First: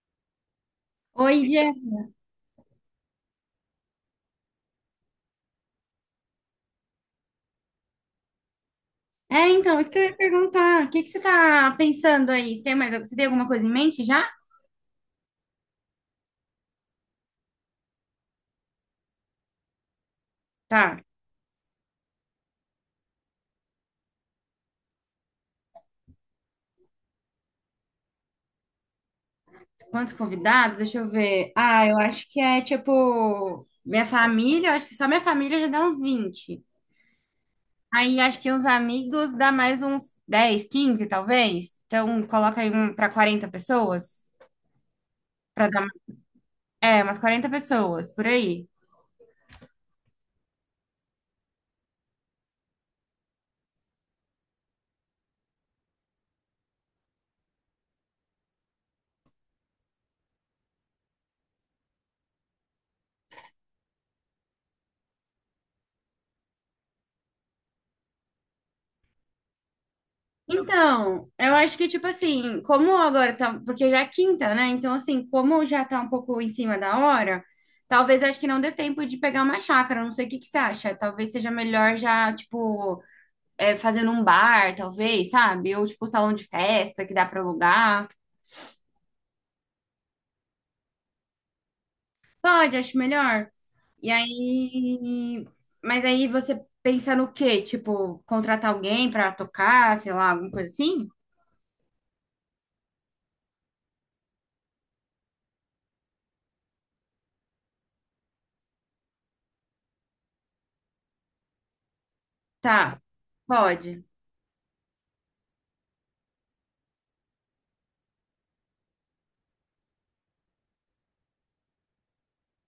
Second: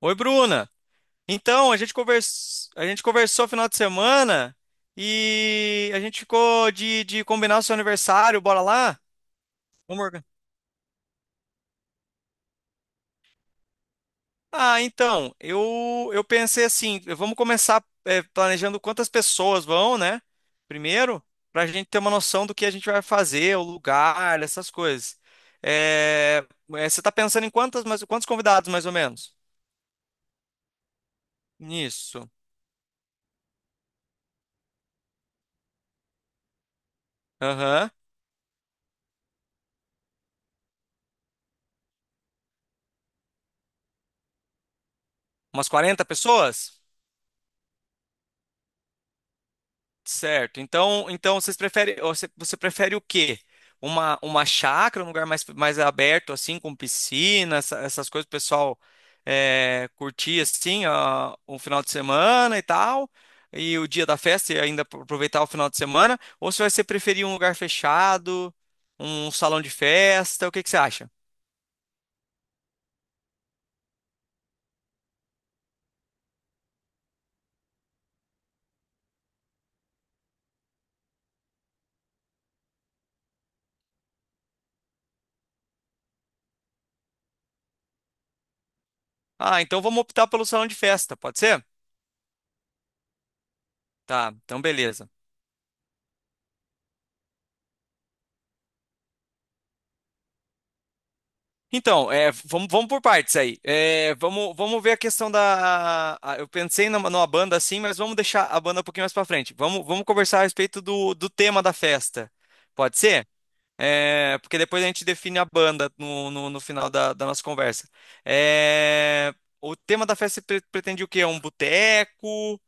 Oi, Bruna. Oi, Gê. Então, a gente conversou final de semana e a gente ficou de combinar o seu aniversário, bora lá? É, então, isso que eu Vamos ia organ- perguntar. O que que você tá pensando aí? Você tem alguma coisa em mente já? Ah, então, eu pensei assim, vamos começar planejando quantas pessoas vão, né? Tá. Primeiro, para a gente ter uma noção do que a gente vai fazer, o lugar, essas coisas. Eh, você está pensando em quantos convidados, mais ou menos? Quantos convidados? Deixa eu ver. Ah, eu acho Nisso. que é tipo minha família, eu acho que só minha família já dá uns 20. Aham. Aí acho que uns amigos dá mais uns 10, 15 talvez. Então, coloca aí um para 40 pessoas, para Umas dar, 40 pessoas? Umas 40 pessoas por aí. Certo. Então, então vocês preferem, você prefere o quê? Uma chácara, um lugar mais aberto, assim, com piscina, essas coisas, o pessoal é, curtir, assim, ó, um final de semana e tal, e o dia da festa e ainda aproveitar o final de semana? Ou se você preferir um lugar fechado, um salão de festa, o que que você acha? Então, eu acho que, tipo assim, como agora tá. Porque já é quinta, né? Então, assim, como já tá um pouco em cima da hora, talvez acho que não dê tempo de pegar uma chácara. Não sei o que que você acha. Talvez seja melhor já, tipo, fazer num bar, talvez, sabe? Ou, tipo, salão de festa que dá pra alugar. Ah, então vamos optar pelo salão de festa, pode ser? Pode, acho melhor. E Tá, então beleza. aí. Mas aí você pensa no quê? Tipo, contratar alguém pra tocar, sei lá, alguma coisa assim? Então, é, vamos por partes aí. É, vamos ver a questão da. Eu pensei numa banda assim, mas vamos deixar a banda um pouquinho mais pra frente. Vamos conversar a respeito do, do tema da festa. Pode Tá, ser? pode. É, porque depois a gente define a banda no final da nossa conversa. É, o tema da festa pretende o quê? Um boteco?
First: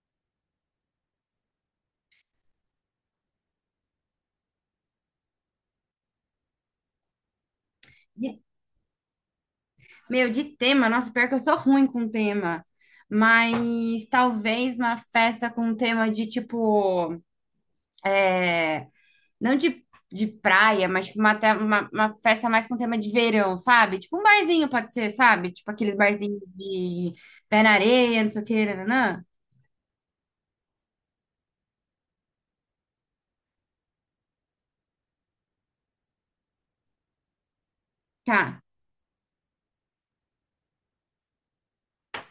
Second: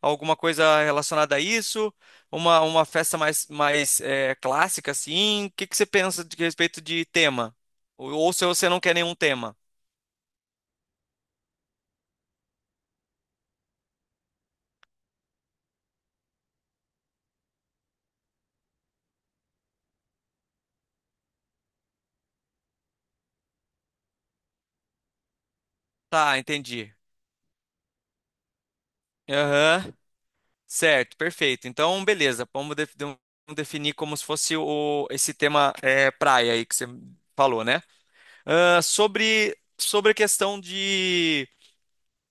Alguma coisa relacionada a isso? Uma festa mais, mais é, clássica, assim? O que que você pensa de respeito de tema? Ou se você não quer nenhum tema? Meu, de tema, nossa, pior que eu sou ruim com tema. Mas talvez uma festa com tema de tipo, é, não de praia, mas tipo, uma festa mais com tema de verão, sabe? Tipo um barzinho pode ser, sabe? Tipo aqueles Tá, barzinhos entendi. de pé na areia, não sei o que, nananã. Aham. Certo, perfeito. Então, beleza. Vamos definir como se fosse o, esse tema é, praia aí que você falou, né? Tá. Ah, sobre a questão de.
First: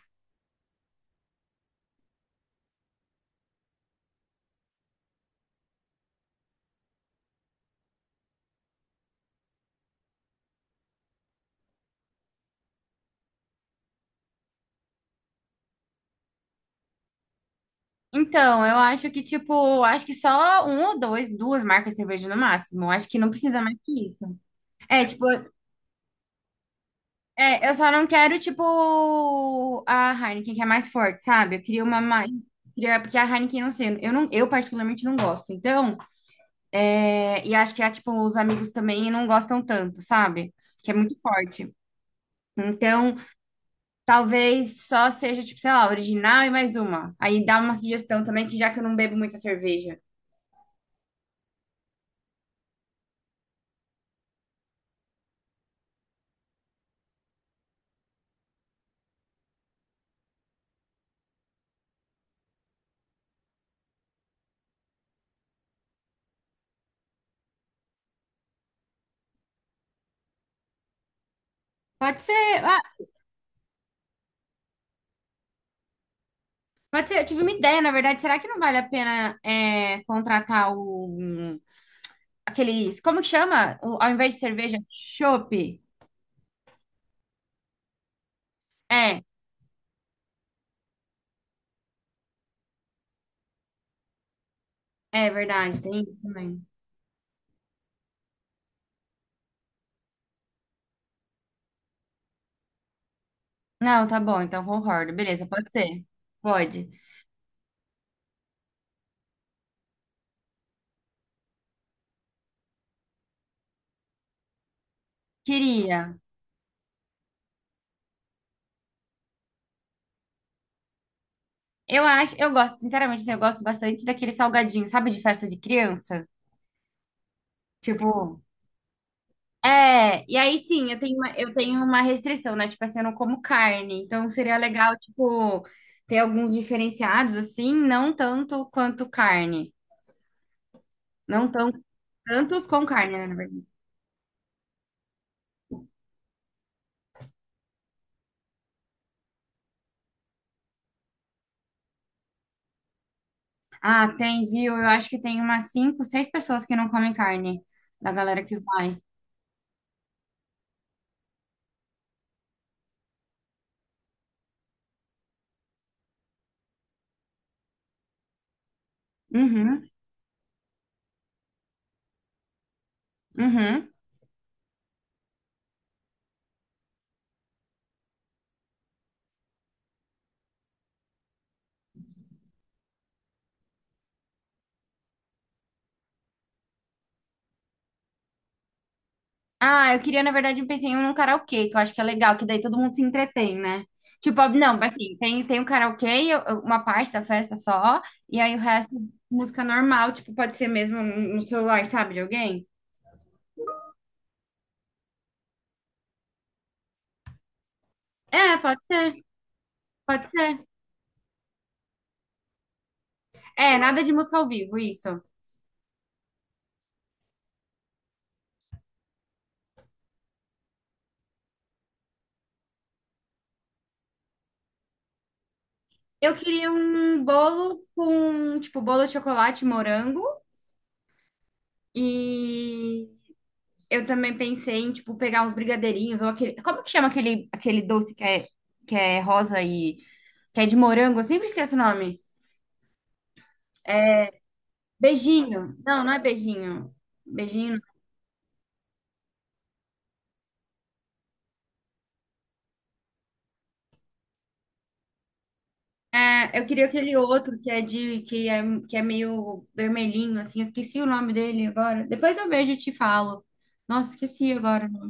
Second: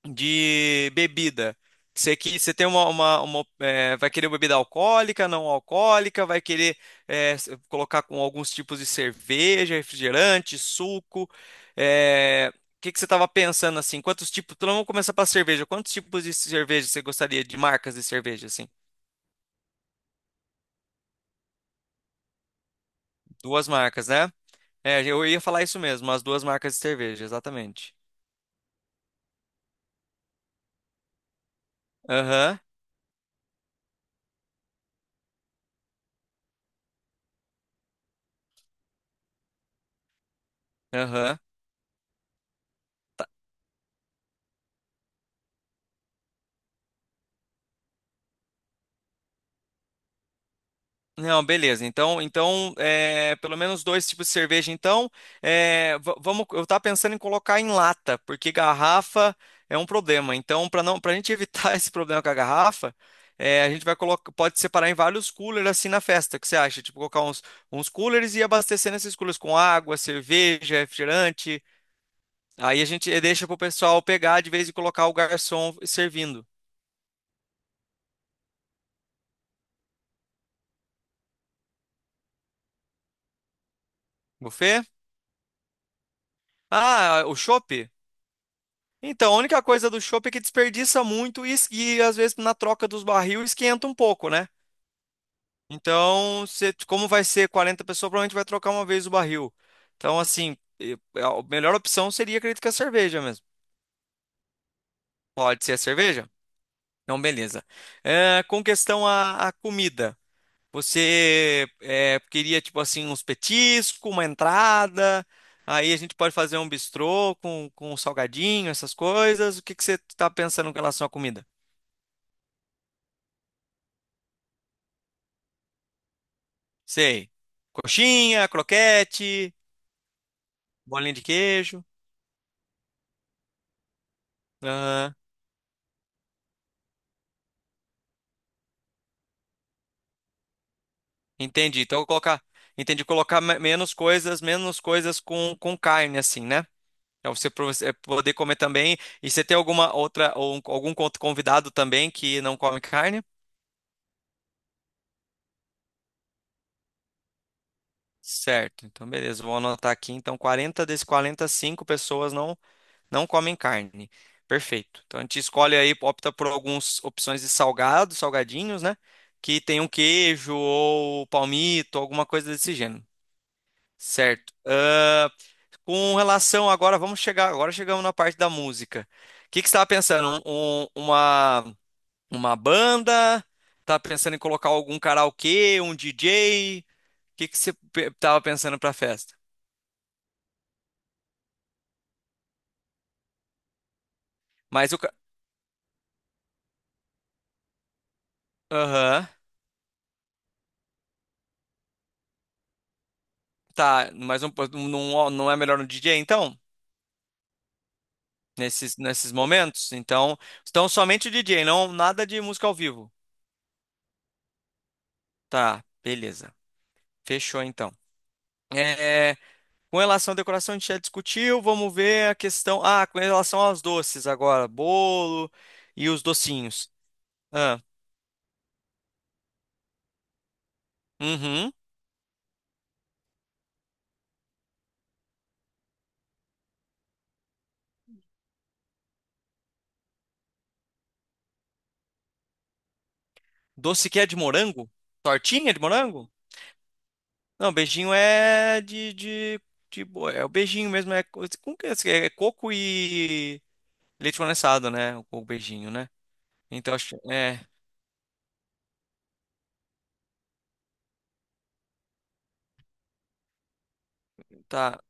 De bebida. Você, que, você tem uma, é, vai querer bebida alcoólica, não alcoólica, vai querer é, colocar com alguns tipos de cerveja, refrigerante, suco. É, o que você estava pensando assim? Quantos tipos? Então vamos começar pela cerveja. Quantos tipos de cerveja você gostaria de marcas de cerveja Então, assim? eu acho que, tipo, acho que só um ou dois, duas marcas de cerveja no máximo. Acho que não precisa Duas mais que marcas, né? isso. É, É, tipo, eu ia falar isso mesmo, as duas marcas de cerveja, É, eu só exatamente. não quero, tipo, a Heineken, que é mais forte, sabe? Eu queria uma mais. Aham, Porque a Heineken, não sei, eu, não, eu particularmente não gosto. Então, e acho que, tipo, os amigos também não gostam tanto, sabe? Que é muito aham. forte. Então, talvez só seja, tipo, sei lá, original e mais uma. Aí dá uma sugestão também, que já que eu não bebo muita cerveja. Não, beleza. Então, então é, pelo menos dois tipos de cerveja. Então, é, vamos. Eu estava pensando em colocar em lata, porque garrafa é um problema. Então, para não, para a gente evitar esse problema com a garrafa, é, a gente vai colocar, pode separar em vários coolers assim na festa. O que você acha? Tipo, colocar uns coolers e abastecer nesses coolers com água, cerveja, refrigerante. Pode ser, ah, Aí a gente deixa para o pessoal pegar de vez e colocar o garçom servindo. pode ser, eu tive uma ideia, na verdade. Será que não vale a pena, contratar aqueles, como que chama? Ao invés de cerveja, Buffet? chopp? Ah, o chopp? É, Então, a única coisa do chopp é que desperdiça muito e, e, às vezes na troca dos barril esquenta um pouco, né? é verdade, tem isso Então, também. Como vai ser 40 pessoas, provavelmente vai trocar uma vez o barril. Então, assim, é, a melhor opção seria, acredito que a cerveja mesmo. Não, tá bom, então concordo. Beleza, Pode pode ser a ser. cerveja? Pode. Então, beleza. É, com questão à, à comida, você é, queria, tipo assim, uns petiscos, uma entrada, aí a Queria. gente pode fazer um bistrô com um salgadinho, essas coisas. O que que você está pensando em relação à comida? Eu gosto, sinceramente, assim, eu gosto bastante daquele salgadinho, sabe, de festa de criança? Sei. Tipo, Coxinha, croquete, e aí sim, eu bolinha tenho de uma, eu tenho queijo. uma restrição, né? Tipo assim, eu não como carne, então seria legal, Aham. tipo, ter alguns diferenciados, assim, não tanto quanto carne. Não tão, Entendi. Então, eu vou colocar. tantos com Entendi. carne, né, na Colocar verdade. Menos coisas com carne, assim, né? Pra você poder comer também. E você tem alguma outra, ou convidado também que não come carne? Ah, tem, viu? Eu acho que tem umas cinco, seis pessoas que não comem carne, da galera que Certo. vai. Então, beleza. Vou anotar aqui. Então, 40 desses cinco pessoas não. Não comem carne. Perfeito. Então a gente escolhe aí, opta por algumas opções de salgado, salgadinhos, né? Que tem um Uhum, queijo ou palmito, alguma coisa desse gênero. uhum. Certo. Ah, com relação agora, vamos chegar. Agora chegamos na parte da música. O que que você estava pensando? Uma banda? Tá pensando em colocar algum karaokê, um DJ? O que que você estava pensando para a festa? Ah, eu queria, na verdade, um pezinho num karaokê, que eu acho que é legal, que daí todo mundo se entretém, né? Tipo, não, Mas o. ca- assim, tem o karaokê, uma parte da festa só, e aí o resto, Aham. música normal, tipo, pode ser mesmo no celular, sabe, de alguém? Tá, mas não é melhor no DJ então? É, pode nesses, ser, nesses momentos. pode Então, ser. então somente o DJ, não nada de música ao vivo. É, nada de música ao vivo, isso. Tá, beleza. Fechou então. É, com relação à decoração, a gente já discutiu. Vamos ver a questão. Ah, com relação aos doces agora, bolo e os Eu queria docinhos. um Ah, bolo com, tipo, bolo de chocolate, morango uhum. e eu também pensei em, tipo, pegar uns brigadeirinhos ou aquele. Como que chama aquele doce que é rosa e que é de morango? Eu sempre esqueço o nome. Doce que É é de morango? Tortinha beijinho. de Não, não é morango? beijinho. Não, Beijinho. beijinho é é o beijinho mesmo é, é esse? É coco e leite condensado, né? O beijinho, né? É, eu queria Então acho aquele que- outro é, que é meio vermelhinho, assim. Eu esqueci o nome dele agora. Depois eu vejo e te falo. Nossa, esqueci agora. tá.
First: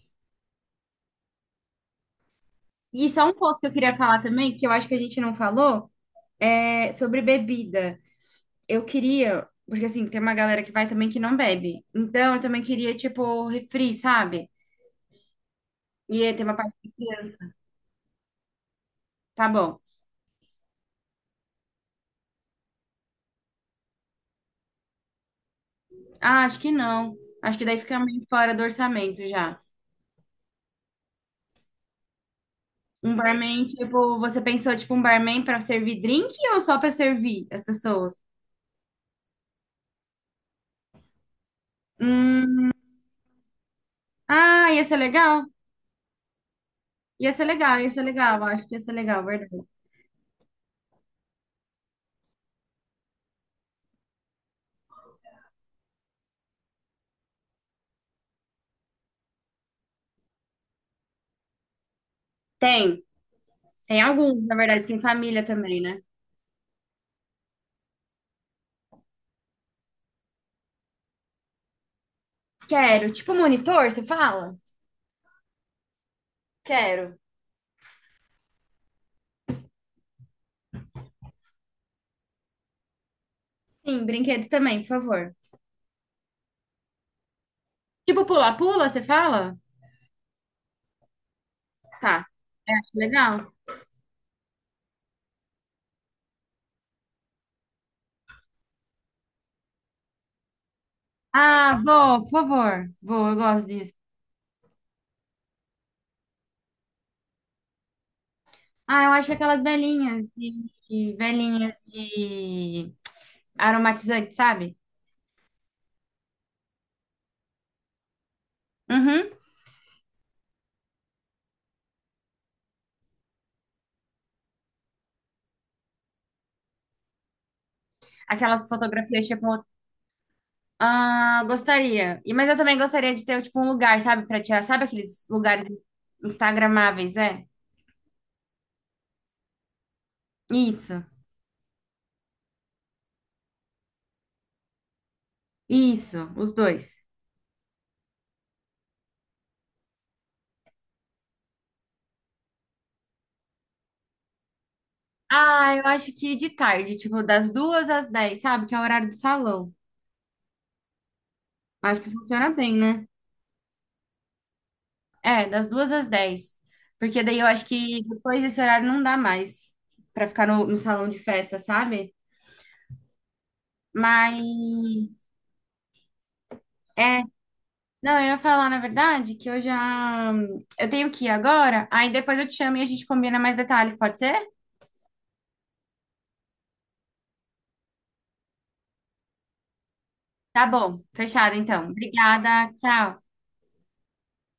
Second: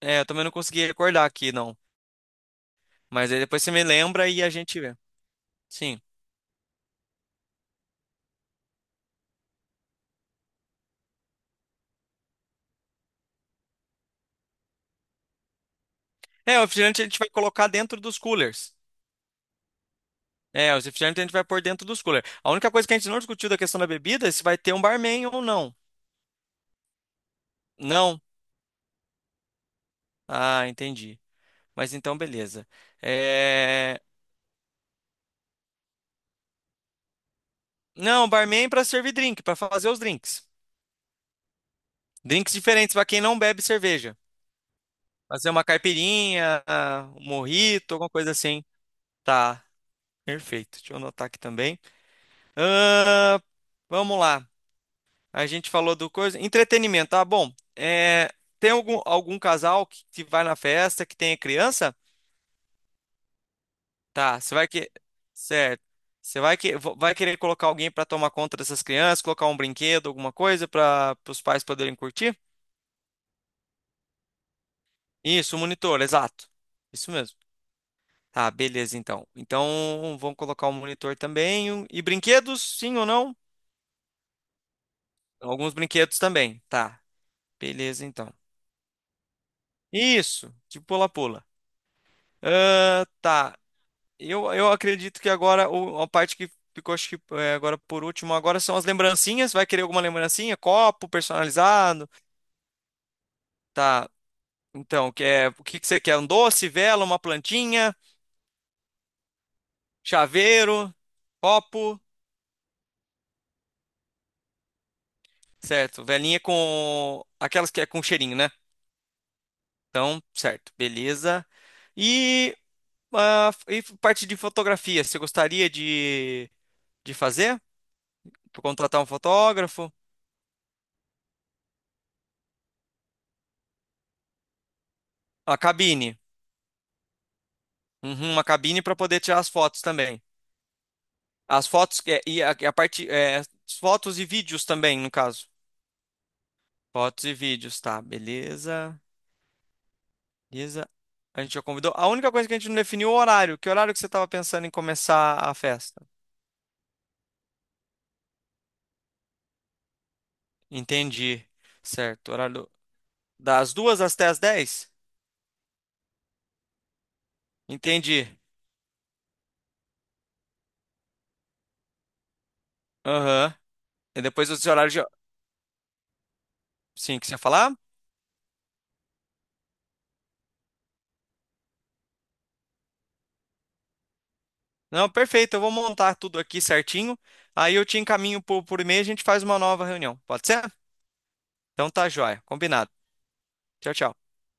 É, eu também não consegui recordar aqui, não. E só Mas um aí pouco depois que você eu me queria falar lembra e a também, que eu gente acho que vê. a gente não falou, Sim. é sobre bebida. Eu queria, porque assim, tem uma galera que vai também que não bebe. Então eu também queria, tipo, refri, sabe? E aí tem É, uma o parte de refrigerante a gente vai criança. colocar dentro dos coolers. Tá bom. É, os refrigerantes a gente vai pôr dentro dos coolers. A única coisa que a gente não discutiu da questão da bebida é se vai ter um barman ou não. Ah, acho que não. Acho que daí fica Não? meio fora do orçamento já. Ah, entendi. Mas então, beleza. Um barman, É... tipo, você pensou, tipo, um barman pra servir drink ou só pra servir as pessoas? Não, barman para servir drink, para fazer os drinks. Drinks Hum, diferentes para quem não bebe cerveja. ah, ia ser legal. Fazer uma caipirinha, um Ia ser legal, ia mojito, ser alguma coisa legal. assim. Acho que ia ser legal, verdade. Tá, perfeito. Deixa eu anotar aqui também. Ahn, Vamos lá. A gente falou do coisa. Entretenimento, tá bom. É, tem algum casal que vai na festa, que tenha criança? Tem. Tem Tá, alguns, você na vai verdade, que. tem família também, Certo. né? Você vai, que, vai querer colocar alguém para tomar conta dessas crianças, colocar um brinquedo, alguma coisa para os pais poderem curtir? Quero. Tipo, monitor, você fala? Isso, um monitor, exato. Isso Quero. mesmo. Tá, beleza, então. Então, vamos colocar um monitor também. E brinquedos, sim ou não? Sim, brinquedos também, por favor. Alguns brinquedos também. Tá, beleza, Tipo então. pula-pula, você fala? Isso, tipo pula-pula. Tá. É, acho Ah, legal. tá. Eu acredito que agora a parte que ficou, acho que é, agora por último, agora são as lembrancinhas. Vai querer alguma lembrancinha? Copo Ah, personalizado? vou, por favor. Vou, eu gosto disso. Tá. Então, quer, o que que você quer? Um doce, vela, uma plantinha, Ah, eu acho aquelas velhinhas de, chaveiro, de- velhinhas copo. de aromatizante, sabe? Certo. Velinha com aquelas que é com cheirinho, né? Uhum. Então, certo. Beleza. E, ah, e parte de fotografia, você gostaria de fazer? Aquelas Contratar um fotografias, tipo, fotógrafo? ah, gostaria. Mas eu também gostaria de ter, tipo, um lugar, sabe, pra tirar. Sabe aqueles A lugares cabine. instagramáveis, é? Uhum, uma cabine para poder tirar as fotos também. Isso, As fotos que- é, e a parte é, fotos e vídeos também, no caso. isso, os dois. Fotos e vídeos, tá, beleza. Beleza. A gente já convidou. A única coisa que a gente não definiu é o horário. Que horário que você estava pensando em começar a Ah, eu festa? acho que de tarde, tipo, das duas às 10, sabe? Que é o horário do salão. Entendi. Acho que Certo. funciona Horário bem, né? das duas às até às dez? É, das duas às 10. Porque daí eu acho que Entendi. depois desse horário não dá mais pra ficar no salão de festa, sabe? Aham. E depois os horários já. Mas Sim, é, que você ia falar? não, eu ia falar na verdade que eu tenho que ir agora, aí depois eu te chamo e a gente combina mais detalhes, pode ser? Não, perfeito. Eu vou montar tudo aqui certinho. Aí eu te encaminho por e-mail e a gente faz uma nova reunião. Pode ser? Tá bom, fechado então. Então tá joia. Obrigada, Combinado. tchau. Tchau, tchau.